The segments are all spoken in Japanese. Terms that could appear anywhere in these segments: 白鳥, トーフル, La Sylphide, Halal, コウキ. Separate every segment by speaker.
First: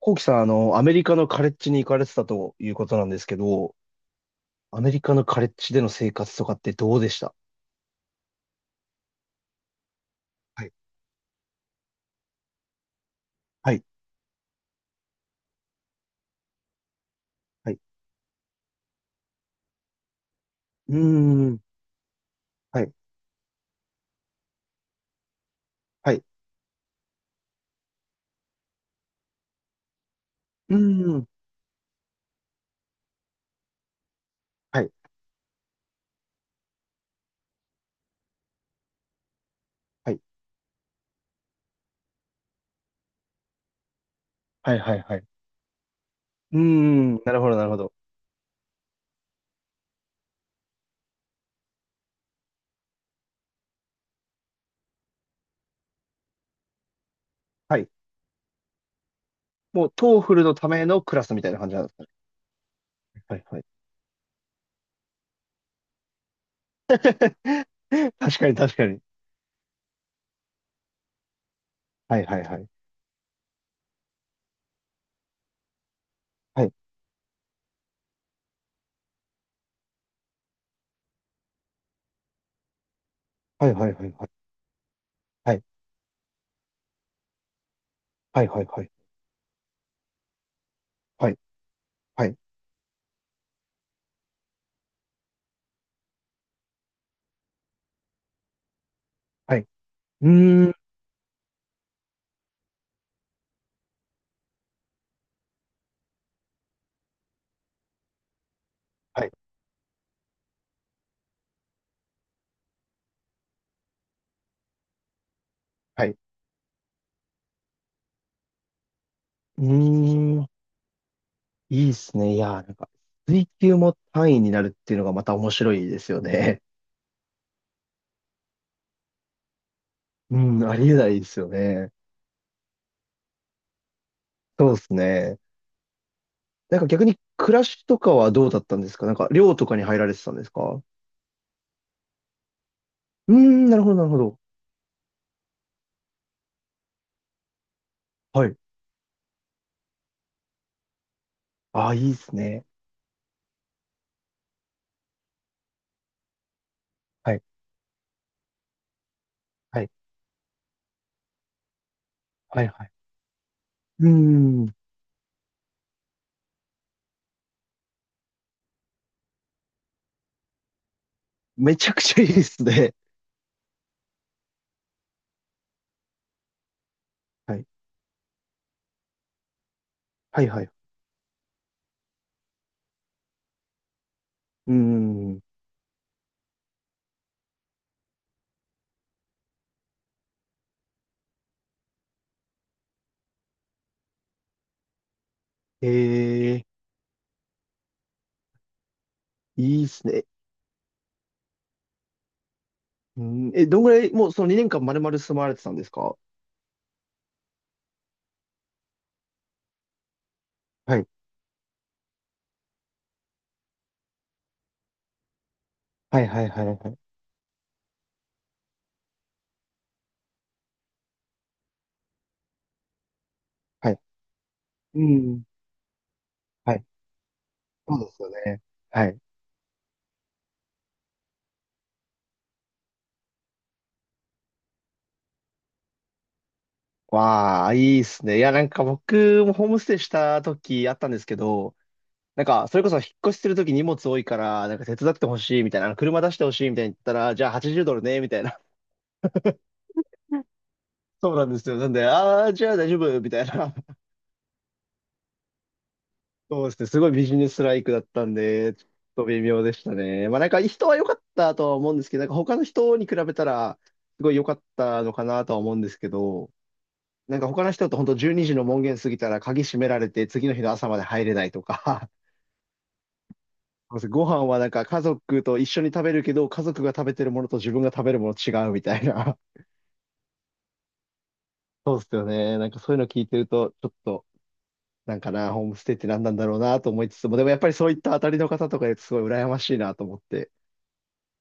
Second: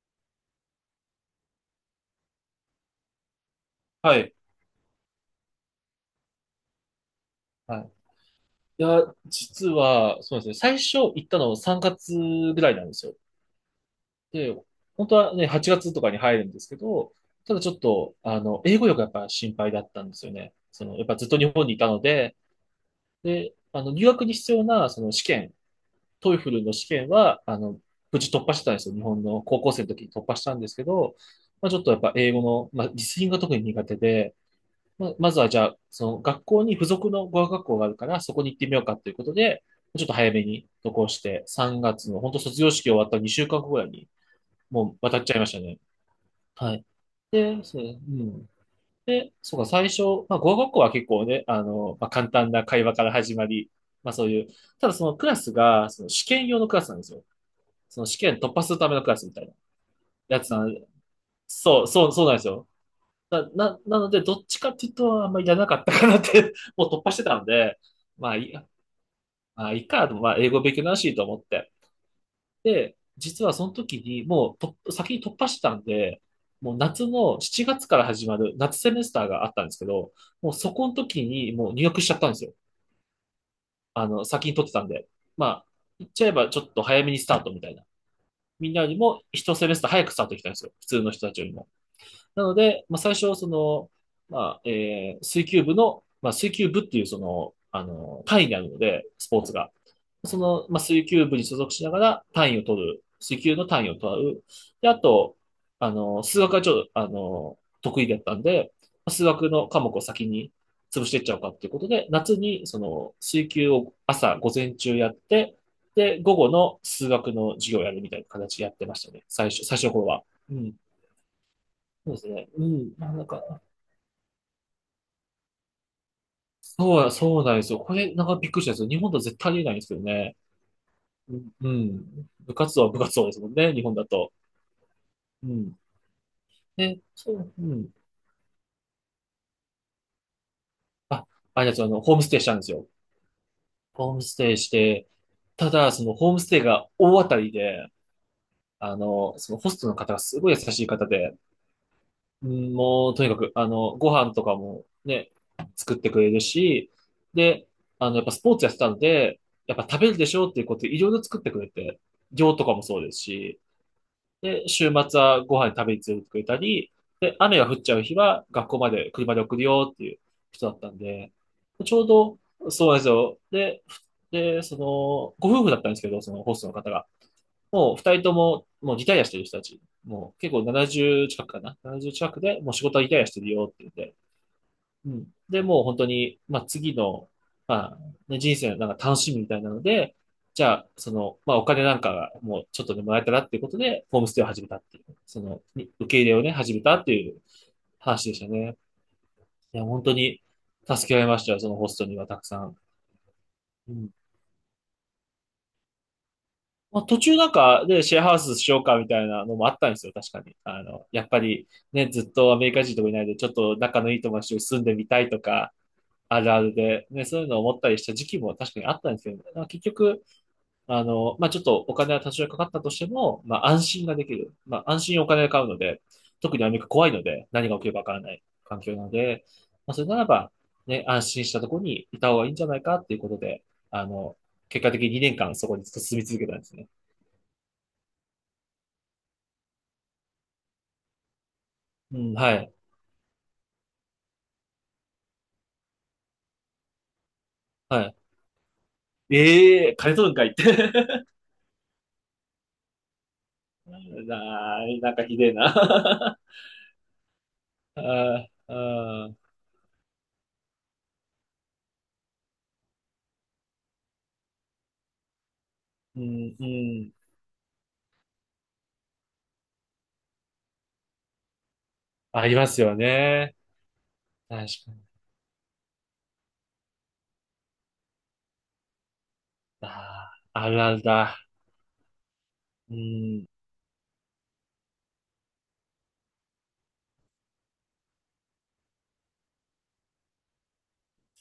Speaker 1: コウキさん、アメリカのカレッジに行かれてたということなんですけど、
Speaker 2: はい。
Speaker 1: アメリカのカレッジでの生活とかってどうでした？
Speaker 2: はい。いや、実は、そうですね。
Speaker 1: はい、
Speaker 2: 最初行ったの3月ぐらいなんですよ。
Speaker 1: はい、
Speaker 2: で、本当はね、8月とかに入るんですけど、ただち
Speaker 1: は
Speaker 2: ょ
Speaker 1: い。
Speaker 2: っと、英語力がやっぱ心配だったんですよね。そ
Speaker 1: う
Speaker 2: の、
Speaker 1: ー
Speaker 2: やっぱずっと日
Speaker 1: ん、
Speaker 2: 本にいたので、
Speaker 1: はい、
Speaker 2: で、留学に必要な、その試験、
Speaker 1: はい。
Speaker 2: トイフルの試験は、無事突破してたんですよ。日本の高校生の時に突破したんで
Speaker 1: う
Speaker 2: す
Speaker 1: ー
Speaker 2: けど、
Speaker 1: ん、
Speaker 2: まあ、ちょっとやっぱ英語の、まあ、リスニングが特に苦手で、
Speaker 1: はい、
Speaker 2: まずはじゃあ、その学校に付属の語学学校があるから、そこに行ってみようかということで、ちょっ
Speaker 1: は
Speaker 2: と
Speaker 1: い、
Speaker 2: 早めに渡航して、3月の本当卒業式終わった2週間ぐらいに、
Speaker 1: はい、
Speaker 2: も
Speaker 1: は
Speaker 2: う
Speaker 1: い、は
Speaker 2: 渡
Speaker 1: い。
Speaker 2: っ
Speaker 1: う
Speaker 2: ちゃいましたね。
Speaker 1: ー
Speaker 2: はい。
Speaker 1: ん、なるほど、
Speaker 2: で、
Speaker 1: なるほ
Speaker 2: そう、う
Speaker 1: ど。
Speaker 2: ん。で、そうか、最初、まあ、語学学校は結構ね、まあ、簡単な会話から始まり、まあそういう、ただそのクラスが、その試験用のクラスなんですよ。
Speaker 1: はい。
Speaker 2: その試験突破するためのクラスみたいな
Speaker 1: もう、トーフ
Speaker 2: や
Speaker 1: ル
Speaker 2: つ
Speaker 1: の
Speaker 2: な
Speaker 1: た
Speaker 2: ん、
Speaker 1: めのクラスみたいな感じな
Speaker 2: そ
Speaker 1: ん
Speaker 2: う、
Speaker 1: ですか
Speaker 2: そ
Speaker 1: ね？
Speaker 2: う、そうなんですよ。
Speaker 1: はい、はい。
Speaker 2: なので、どっちかっていうと、あんまりやらなかったかなって もう突破してたので、まあ、
Speaker 1: 確
Speaker 2: い
Speaker 1: か
Speaker 2: い
Speaker 1: に、
Speaker 2: や、
Speaker 1: 確かに。
Speaker 2: まあ、いいか、でもまあ、英語勉強になるしと思って。
Speaker 1: はい、はい、はい。
Speaker 2: で、実はその時に、もうと、先に突破してたんで、
Speaker 1: はい、
Speaker 2: もう夏の7月から始まる夏セメスターがあったんですけど、もうそこの時にもう入学しちゃったんですよ。
Speaker 1: はい、はい、はい、はい。
Speaker 2: 先に取ってたんで。ま
Speaker 1: はい、
Speaker 2: あ、言っちゃえばちょっと早めにスタートみたいな。
Speaker 1: はい、はい、
Speaker 2: みん
Speaker 1: は
Speaker 2: なよ
Speaker 1: い。
Speaker 2: りも一セメスター早くスタートできたんですよ。普通の人
Speaker 1: は
Speaker 2: た
Speaker 1: い、
Speaker 2: ちよりも。
Speaker 1: はい、
Speaker 2: なので、まあ、最初、その、まあ、水球部の、まあ、水球部っていう、その、単位にあるので、スポーツ
Speaker 1: はい。
Speaker 2: が。
Speaker 1: う
Speaker 2: その、
Speaker 1: ーん、
Speaker 2: まあ、水球部に所属しながら単位を取る。水球の単位を取る。で、あと、数学がちょっと、得意だったんで、まあ
Speaker 1: は
Speaker 2: 数
Speaker 1: い、
Speaker 2: 学の科目を先に潰していっちゃおうかっていうことで、夏に、その、水球を朝、午前中やって、
Speaker 1: はい。う
Speaker 2: で、午後の数学の授業をやるみたいな形でやってましたね。
Speaker 1: ー
Speaker 2: 最初の頃は。
Speaker 1: ん。
Speaker 2: うん。
Speaker 1: いいで
Speaker 2: そう
Speaker 1: す
Speaker 2: です
Speaker 1: ね。い
Speaker 2: ね。
Speaker 1: やー、な
Speaker 2: う
Speaker 1: んか、
Speaker 2: ん。まあ、なん
Speaker 1: 水
Speaker 2: か、
Speaker 1: 球も単位になるっていうのがまた面白いですよね。
Speaker 2: そう、そうなんですよ。これ、なんかびっくりしたんですよ。日本だとは絶対ありえないんですよ
Speaker 1: う
Speaker 2: ね。
Speaker 1: ん、ありえないで
Speaker 2: う
Speaker 1: すよ
Speaker 2: ん。う
Speaker 1: ね。
Speaker 2: ん部活動は部活動ですもんね、日本だと。
Speaker 1: そうですね。
Speaker 2: うん。
Speaker 1: なんか
Speaker 2: で、
Speaker 1: 逆に、
Speaker 2: そう、
Speaker 1: 暮ら
Speaker 2: う
Speaker 1: し
Speaker 2: ん。
Speaker 1: とかはどうだったんですか？なんか、寮とかに入られてたんですか？う
Speaker 2: あ、あれですよ、ホームステイしたんですよ。
Speaker 1: ーん、なるほど、なる
Speaker 2: ホー
Speaker 1: ほ
Speaker 2: ムス
Speaker 1: ど。
Speaker 2: テイして、ただ、そのホームステイが大当たりで、
Speaker 1: はい。
Speaker 2: そのホストの方がすごい優しい方で、
Speaker 1: ああ、いいです
Speaker 2: う
Speaker 1: ね。
Speaker 2: んもう、とにかく、ご飯とかもね、作ってくれるし、
Speaker 1: はい、
Speaker 2: で、やっぱスポーツやってたので、やっ
Speaker 1: は
Speaker 2: ぱ
Speaker 1: い、
Speaker 2: 食べるでしょうっていうことでいろいろ作ってくれて、量
Speaker 1: は
Speaker 2: と
Speaker 1: い、
Speaker 2: かも
Speaker 1: はい。
Speaker 2: そうですし、
Speaker 1: うー
Speaker 2: で、
Speaker 1: ん、
Speaker 2: 週末はご飯食べに連れてくれたり、で、雨が降っちゃう日は学校まで車で送るよっていう人だったんで、
Speaker 1: めち
Speaker 2: ち
Speaker 1: ゃく
Speaker 2: ょう
Speaker 1: ちゃいい
Speaker 2: ど、
Speaker 1: です
Speaker 2: そう
Speaker 1: ね。
Speaker 2: なんですよ。で、その、ご夫婦だったんですけど、そのホストの方が。
Speaker 1: はい、
Speaker 2: もう二人とも、もうリタイアしてる人たち。もう
Speaker 1: はい、
Speaker 2: 結
Speaker 1: は
Speaker 2: 構
Speaker 1: い。
Speaker 2: 70近くかな。70近くで、もう仕事はリタイアしてるよって言って。
Speaker 1: うー
Speaker 2: うん。
Speaker 1: ん、
Speaker 2: で、もう本当に、まあ、次の、まあ、ね、人生のなんか楽しみみたいなので、じゃあ、その、まあ、お金なんかがもうちょっとでもらえたらっていうことで、ホームステイを始めたっていう、その、
Speaker 1: え
Speaker 2: に受け入れをね、
Speaker 1: え、
Speaker 2: 始めたっていう話でしたね。い
Speaker 1: いい
Speaker 2: や、
Speaker 1: で
Speaker 2: 本
Speaker 1: す
Speaker 2: 当
Speaker 1: ね。
Speaker 2: に助けられましたよ、そのホストにはたくさん。
Speaker 1: うーん、え、どんぐ
Speaker 2: う
Speaker 1: ら
Speaker 2: ん。
Speaker 1: い、もうその2年間丸々住まわれてたんですか？
Speaker 2: まあ、途中なんか、で、シェアハウスしようかみたいなのもあったんですよ、確かに。
Speaker 1: はい、
Speaker 2: やっぱり、ね、ずっとアメリカ人とかいないで、ちょっと仲のいい友達と住んでみたいとか、
Speaker 1: はい、
Speaker 2: あ
Speaker 1: はい、
Speaker 2: るあ
Speaker 1: はい、は
Speaker 2: る
Speaker 1: い。
Speaker 2: で、ね、そういうのを思ったりした時期も確かにあったんですけど、まあ、結局、まあ、ちょっとお金は多少かかったとしても、まあ、安
Speaker 1: はい、
Speaker 2: 心ができる。まあ、安
Speaker 1: う
Speaker 2: 心にお
Speaker 1: ん。
Speaker 2: 金が買うので、特にアメ
Speaker 1: は
Speaker 2: リ
Speaker 1: い、
Speaker 2: カ怖いので、何が起きる
Speaker 1: そ
Speaker 2: か
Speaker 1: う
Speaker 2: わ
Speaker 1: で
Speaker 2: から
Speaker 1: すよ
Speaker 2: ない
Speaker 1: ね。
Speaker 2: 環境な
Speaker 1: は
Speaker 2: の
Speaker 1: い。
Speaker 2: で、まあ、それならば、ね、安心したところにいた方がいいんじゃないかっていうことで、あの、結果的に2年間そこに進住み続けたんですね。
Speaker 1: わあ、いいっすね。いや、なんか僕もホームステイした時あったんですけど、
Speaker 2: うん、
Speaker 1: なん
Speaker 2: は
Speaker 1: か、
Speaker 2: い、
Speaker 1: それこそ引っ越しする時荷物多いから、なんか手伝ってほしいみたいな、あの車出してほしいみたいに言ったら、じゃあ
Speaker 2: は
Speaker 1: 80ドル
Speaker 2: い。
Speaker 1: ね、みたいな。
Speaker 2: ええー、金取るんか いって。
Speaker 1: そうなんですよ。なんで、ああ、じゃあ大丈夫、みたいな。
Speaker 2: なーい、なんかひでえな。
Speaker 1: そ うですね。すごいビジネスライクだ
Speaker 2: あ
Speaker 1: ったん
Speaker 2: ー
Speaker 1: で、ちょっと
Speaker 2: あー、
Speaker 1: 微妙でしたね。まあなんか人は良かったとは思うんですけど、なんか他の人に比べたら、すごい良かったのかなとは思うんですけ
Speaker 2: う
Speaker 1: ど、
Speaker 2: ん、うん。
Speaker 1: なんか他の人と本当12時の門限過ぎたら鍵閉められて次の日の朝まで入れないとか、
Speaker 2: ありますよね。
Speaker 1: ご飯はな
Speaker 2: 確
Speaker 1: んか
Speaker 2: か
Speaker 1: 家
Speaker 2: に。
Speaker 1: 族と一緒に食べるけど、家族が食べてるものと自分が食べるもの違うみたいな。
Speaker 2: ああ、あるあるだ。
Speaker 1: そうっすよね。なんかそ
Speaker 2: う
Speaker 1: ういうの聞いてる
Speaker 2: ん。
Speaker 1: と、ちょっと、なんかな、ホームステイって何なんだろうなと思いつつも、でもやっぱりそういった当たりの方とかいるとすごい羨ましいなと思って。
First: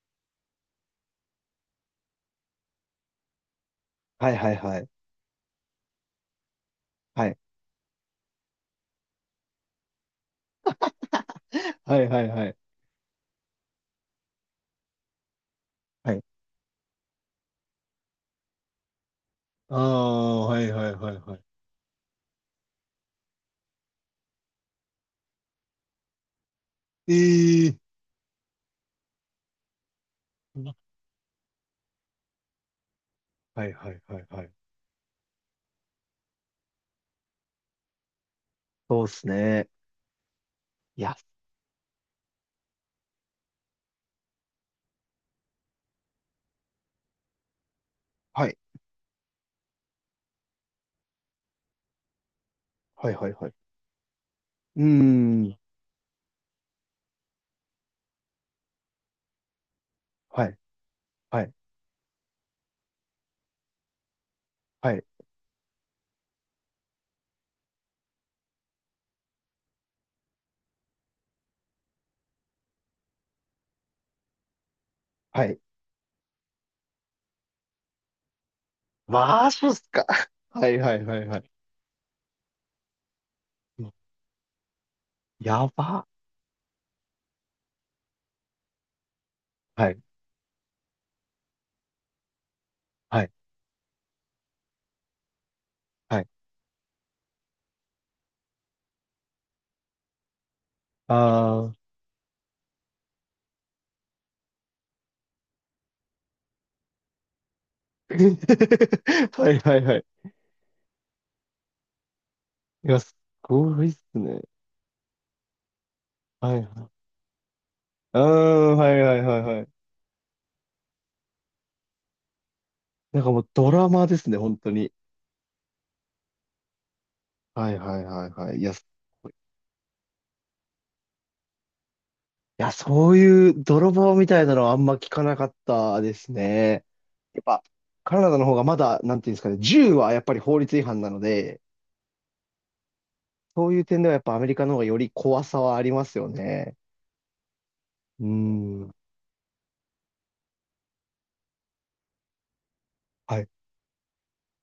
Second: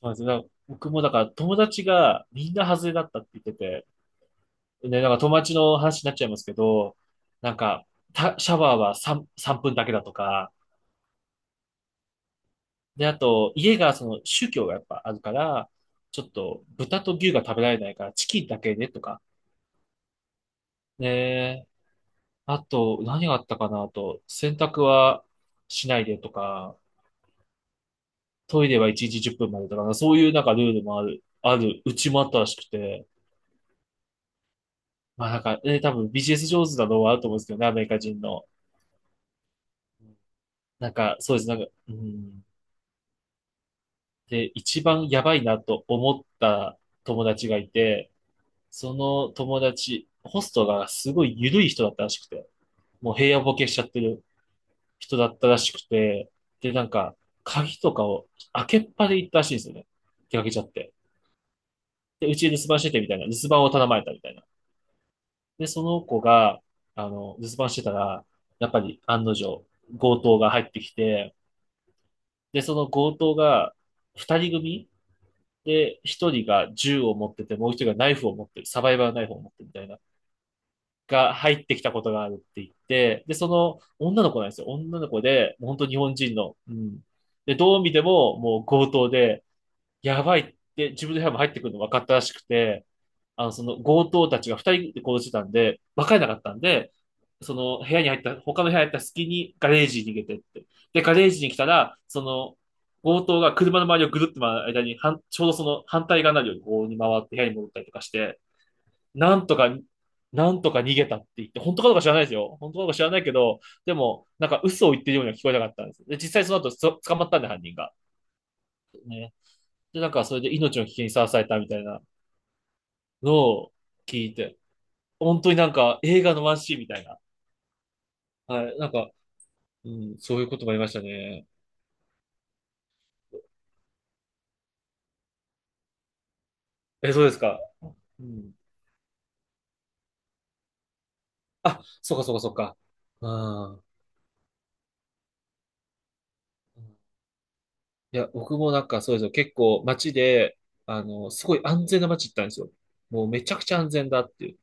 Speaker 2: そうですね。なんか僕もだから友達がみんな外れだったって言ってて、
Speaker 1: はいはいはい。
Speaker 2: ね、なんか友達の話になっちゃいますけど、
Speaker 1: はい。
Speaker 2: なんか、シャワーは3分だけだとか、
Speaker 1: はいはいはい。
Speaker 2: で、あと、家がその宗教がやっぱあるから、
Speaker 1: は
Speaker 2: ち
Speaker 1: い。
Speaker 2: ょっと豚と牛が食べられないからチキンだけねとか、
Speaker 1: ああ、はいはいはいはい。
Speaker 2: ね、あと、何があったかなあと、洗濯はしないでとか、
Speaker 1: ええ、
Speaker 2: トイレは1日10分までとかな、そういうなんかルールもある、うちもあったらしくて、
Speaker 1: はいはいはいはい。
Speaker 2: まあなんか、多分ビジネス上手なのはあると思うんですけどね、アメリカ人の。
Speaker 1: そうっすね。
Speaker 2: なん
Speaker 1: いや、
Speaker 2: か、そうです、なんか、うん。で、一番やばいなと思った友達がいて、
Speaker 1: はい。
Speaker 2: その友達、ホストがすごい緩い人だったらしくて、
Speaker 1: は
Speaker 2: も
Speaker 1: い
Speaker 2: う
Speaker 1: はい
Speaker 2: 平野
Speaker 1: はい。
Speaker 2: ボケしちゃってる
Speaker 1: うー
Speaker 2: 人だったら
Speaker 1: ん。
Speaker 2: しくて、で、なんか、鍵とかを開けっぱで行ったらしいんですよね。出か
Speaker 1: は
Speaker 2: け
Speaker 1: い、
Speaker 2: ちゃって。
Speaker 1: はい、
Speaker 2: で、うちに留守番しててみたいな、留守番を頼まれたみたいな。
Speaker 1: はい、
Speaker 2: で、その子が、留守番してたら、やっぱり案の定、強盗が入ってきて、で、その強盗が、二人組
Speaker 1: はい。
Speaker 2: で、一人が銃を持ってて、もう一人がナイフを持ってる、サバイバルナイフを持
Speaker 1: マ
Speaker 2: って
Speaker 1: ジ
Speaker 2: る
Speaker 1: っ
Speaker 2: みた
Speaker 1: す
Speaker 2: いな、
Speaker 1: か？はい、はい、はい、
Speaker 2: が
Speaker 1: はい。
Speaker 2: 入ってきたことがあるって言って、で、その女の子なんですよ。女の子で、
Speaker 1: や
Speaker 2: もう本当日
Speaker 1: ば。
Speaker 2: 本人の、うん。で、どう見ても、もう強盗で、
Speaker 1: はい、
Speaker 2: やばいって、自分の部屋も入ってくるの分かったらしくて、
Speaker 1: はい、
Speaker 2: その強盗たちが二人で行動してたんで、わかれ
Speaker 1: は
Speaker 2: な
Speaker 1: い。
Speaker 2: かったんで、その部屋に入った、他の部屋に入った隙にガレージに逃げてって。で、ガレージに来た
Speaker 1: あー。
Speaker 2: ら、その強盗が車の周りをぐるっと回る間に、ちょうどその反対側になるようにこうに回って部屋に戻ったりとか して、なん
Speaker 1: は
Speaker 2: と
Speaker 1: い、
Speaker 2: か、
Speaker 1: はい、はい。
Speaker 2: なんとか逃げたって言って、本当かどうか知らないですよ。本当かど
Speaker 1: い
Speaker 2: うか
Speaker 1: や、
Speaker 2: 知ら
Speaker 1: す
Speaker 2: ないけど、
Speaker 1: ごいっ
Speaker 2: で
Speaker 1: す
Speaker 2: も、
Speaker 1: ね。
Speaker 2: なんか嘘を言ってるようには聞こえなかったんです。で、実際
Speaker 1: は
Speaker 2: その
Speaker 1: い、は
Speaker 2: 後
Speaker 1: い。
Speaker 2: 捕まったんで、犯人が。
Speaker 1: うーん、はい、はい、はい、はい。
Speaker 2: で、なんかそれで命の危険にさらされたみたいな
Speaker 1: なんか
Speaker 2: の
Speaker 1: もうド
Speaker 2: を
Speaker 1: ラマで
Speaker 2: 聞
Speaker 1: す
Speaker 2: い
Speaker 1: ね、本
Speaker 2: て、
Speaker 1: 当に。
Speaker 2: 本当になんか映画のワンシーンみたいな。
Speaker 1: はい、はい、はい、はい。いや、
Speaker 2: はい。
Speaker 1: すごい。い
Speaker 2: そういうこともありましたね。
Speaker 1: や、そういう泥棒みたいなのはあんま聞かなかったですね。
Speaker 2: え、そうです
Speaker 1: やっ
Speaker 2: か。
Speaker 1: ぱ、カ
Speaker 2: う
Speaker 1: ナダの
Speaker 2: ん。
Speaker 1: 方がまだ、なんていうんですかね、銃はやっぱり法律違反なので、
Speaker 2: あ、そうかそうかそうか。う
Speaker 1: そういう
Speaker 2: ん。
Speaker 1: 点ではやっぱアメリカの方がより怖さはありますよね。
Speaker 2: い
Speaker 1: うー
Speaker 2: や、僕もなん
Speaker 1: ん。
Speaker 2: かそうですよ。結構街で、すごい安全な街行ったんですよ。もう
Speaker 1: は
Speaker 2: め
Speaker 1: い、
Speaker 2: ちゃくちゃ安全だっていう。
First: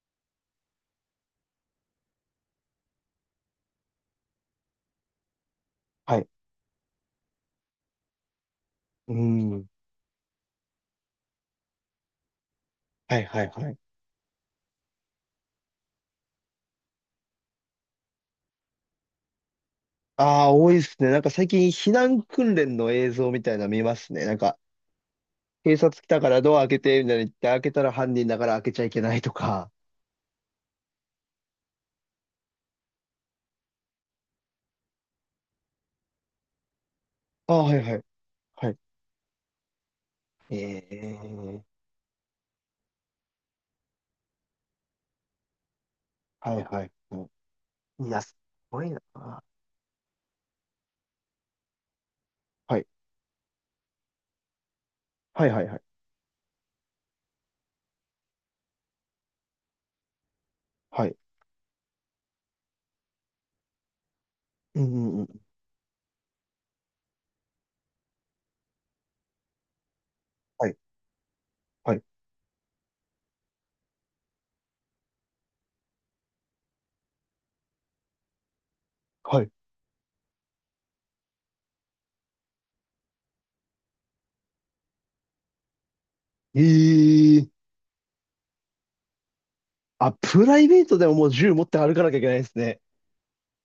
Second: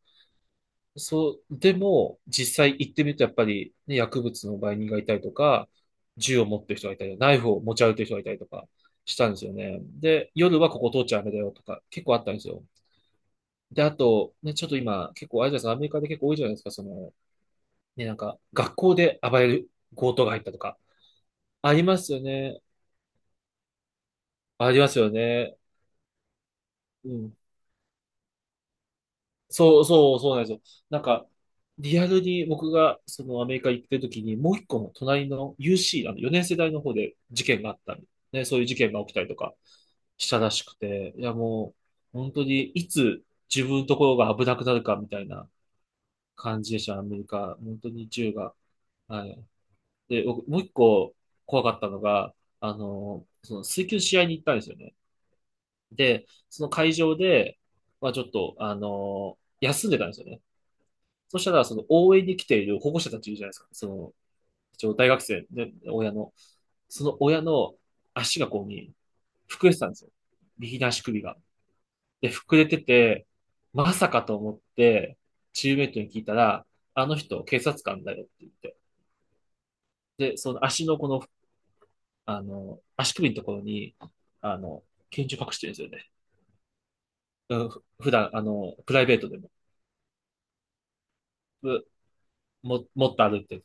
Speaker 2: そう、でも、実際行ってみるとやっぱり、ね、薬物の売人がいたりとか、
Speaker 1: はい。
Speaker 2: 銃を持ってる人がいたり、ナイフを持ち歩いてる人がいたりとか
Speaker 1: うー
Speaker 2: したんですよ
Speaker 1: ん。
Speaker 2: ね。で、夜はここ通っちゃダメだよとか、結構あったんですよ。
Speaker 1: はい、はい、はい。
Speaker 2: で、あと、ね、ちょっと今、結構、あれじゃないですか、アメリカで結構多いじゃないですか、その、ね、なんか、学校で暴れる強盗が入っ
Speaker 1: あ
Speaker 2: た
Speaker 1: あ、
Speaker 2: と
Speaker 1: 多い
Speaker 2: か。
Speaker 1: ですね。なんか最近
Speaker 2: あり
Speaker 1: 避
Speaker 2: ますよ
Speaker 1: 難訓
Speaker 2: ね。
Speaker 1: 練の映像みたいなの見ますね。なんか、
Speaker 2: ありますよね。
Speaker 1: 警察来たからドア開けて、み
Speaker 2: う
Speaker 1: たいに言っ
Speaker 2: ん。
Speaker 1: て、開けたら犯人だから開けちゃいけないとか。
Speaker 2: そうそう、そうなんですよ。なんか、リアルに僕が、その、アメリカ行ってる時に、もう一個の隣の UC、4年世代の方で事
Speaker 1: あ
Speaker 2: 件
Speaker 1: あ、
Speaker 2: があ
Speaker 1: は
Speaker 2: っ
Speaker 1: い、は
Speaker 2: た
Speaker 1: い、
Speaker 2: り、ね、そういう
Speaker 1: は
Speaker 2: 事
Speaker 1: い。
Speaker 2: 件が起きたりとかしたらしく
Speaker 1: え
Speaker 2: て、
Speaker 1: え
Speaker 2: いや、
Speaker 1: ー、
Speaker 2: もう、本当に、いつ自分のところが危なくなるかみたいな
Speaker 1: は
Speaker 2: 感
Speaker 1: い、
Speaker 2: じで
Speaker 1: は
Speaker 2: し
Speaker 1: い。
Speaker 2: た、アメ
Speaker 1: う
Speaker 2: リカ。本当
Speaker 1: ん、
Speaker 2: に
Speaker 1: いや、
Speaker 2: 銃
Speaker 1: す
Speaker 2: が。
Speaker 1: ごいな。
Speaker 2: はい。で、僕、もう一個怖かったのが、
Speaker 1: はい、
Speaker 2: その水球試合に行ったんですよね。
Speaker 1: はい、はい、はい。
Speaker 2: で、その会場で、まあちょっと、休んでたんですよね。
Speaker 1: はい。
Speaker 2: そしたら、その応援に来ている保護者たちいるじゃないですか。その、
Speaker 1: う
Speaker 2: 一応大
Speaker 1: ん、うん、
Speaker 2: 学
Speaker 1: うん。
Speaker 2: 生、ね、親の。その親の足がこうに、膨れてたんですよ。
Speaker 1: はい、
Speaker 2: 右の足首が。
Speaker 1: はい、
Speaker 2: で、膨れてて、まさかと思って、チームメイトに聞いたら、あの人、警察官だよって言って。
Speaker 1: はい。
Speaker 2: で、その足のこの足首のところに、あの、拳銃隠してるんですよね。
Speaker 1: ええー。
Speaker 2: うんふ普段、プライベートでも、
Speaker 1: あ、プライベートでももう銃持って
Speaker 2: う
Speaker 1: 歩かなきゃいけないですね。
Speaker 2: 持って歩いてる。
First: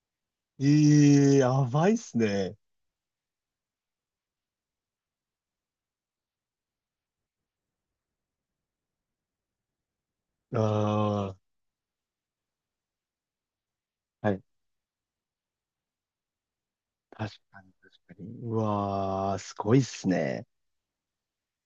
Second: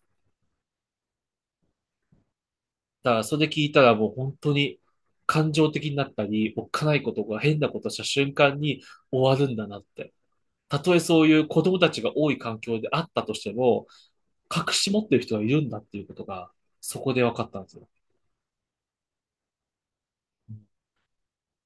Speaker 1: ええ、やばいっすね。
Speaker 2: だから、それ聞いたらもう本当に感情的になったり、おっかないことが変なことした瞬間に終わるんだなって。たとえそう
Speaker 1: あ
Speaker 2: いう子供たちが多い環境であったとしても、
Speaker 1: あ、はい。
Speaker 2: 隠し持ってる人がいるんだっていうことが、そこで分
Speaker 1: 確
Speaker 2: かった
Speaker 1: か
Speaker 2: んで
Speaker 1: に、
Speaker 2: すよ。
Speaker 1: 確かに。うわー、すごいっすね。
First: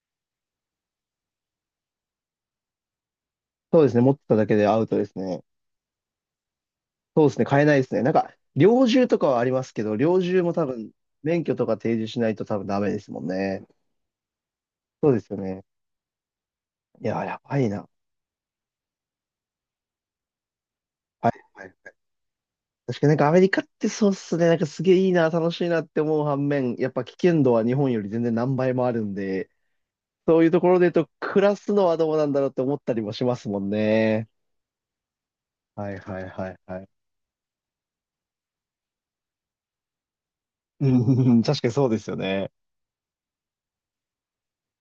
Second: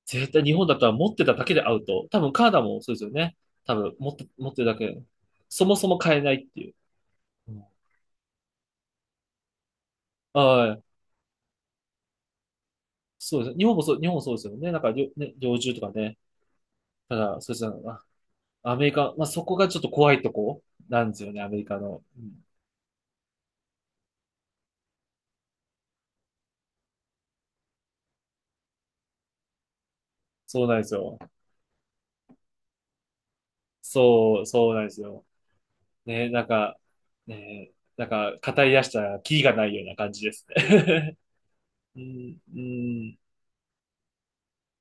Speaker 2: 絶対日本だったら持ってただけでアウト。多分カナダもそうですよね。多
Speaker 1: そうで
Speaker 2: 分
Speaker 1: すね。
Speaker 2: 持
Speaker 1: 持っ
Speaker 2: っ
Speaker 1: て
Speaker 2: て、
Speaker 1: ただ
Speaker 2: 持っ
Speaker 1: け
Speaker 2: て
Speaker 1: で
Speaker 2: るだ
Speaker 1: アウト
Speaker 2: け。
Speaker 1: ですね。
Speaker 2: そもそも買えないっていう。
Speaker 1: そうですね。
Speaker 2: う
Speaker 1: 買え
Speaker 2: ん。
Speaker 1: ないですね。なんか、猟銃とかはありますけど、猟銃も多
Speaker 2: はい。
Speaker 1: 分、免許とか提示しないと多分ダメですもん
Speaker 2: そうです。
Speaker 1: ね。
Speaker 2: 日本もそう、日本もそうですよね。なんか、
Speaker 1: そ
Speaker 2: 猟
Speaker 1: うです
Speaker 2: ね、
Speaker 1: よ
Speaker 2: 猟
Speaker 1: ね。
Speaker 2: 銃とかね。
Speaker 1: い
Speaker 2: た
Speaker 1: やー、や
Speaker 2: だ、そう
Speaker 1: ば
Speaker 2: で
Speaker 1: い
Speaker 2: すね。
Speaker 1: な。
Speaker 2: アメリカ、まあ、そこがちょっと怖いとこなんです
Speaker 1: はい、
Speaker 2: よね、アメ
Speaker 1: は
Speaker 2: リ
Speaker 1: い、
Speaker 2: カ
Speaker 1: はい。
Speaker 2: の。うん、
Speaker 1: 確かになんかアメリカってそうっすね。なんかすげえいいな、楽しいなって思う反面、やっぱ危険度は日本より全然何倍もあるんで、そういうと
Speaker 2: そ
Speaker 1: こ
Speaker 2: う
Speaker 1: ろ
Speaker 2: なんで
Speaker 1: で言
Speaker 2: す
Speaker 1: うと、
Speaker 2: よ。
Speaker 1: 暮らすのはどうなんだろうって思ったりもしますもんね。
Speaker 2: そう、そうなんですよ。
Speaker 1: はいはい
Speaker 2: ね、なん
Speaker 1: はい
Speaker 2: か、
Speaker 1: はい。
Speaker 2: ね、なんか、語り出したら、キリがないような感じです
Speaker 1: う
Speaker 2: ね。
Speaker 1: ん、確かにそう で
Speaker 2: う
Speaker 1: すよ
Speaker 2: ん、
Speaker 1: ね。
Speaker 2: うん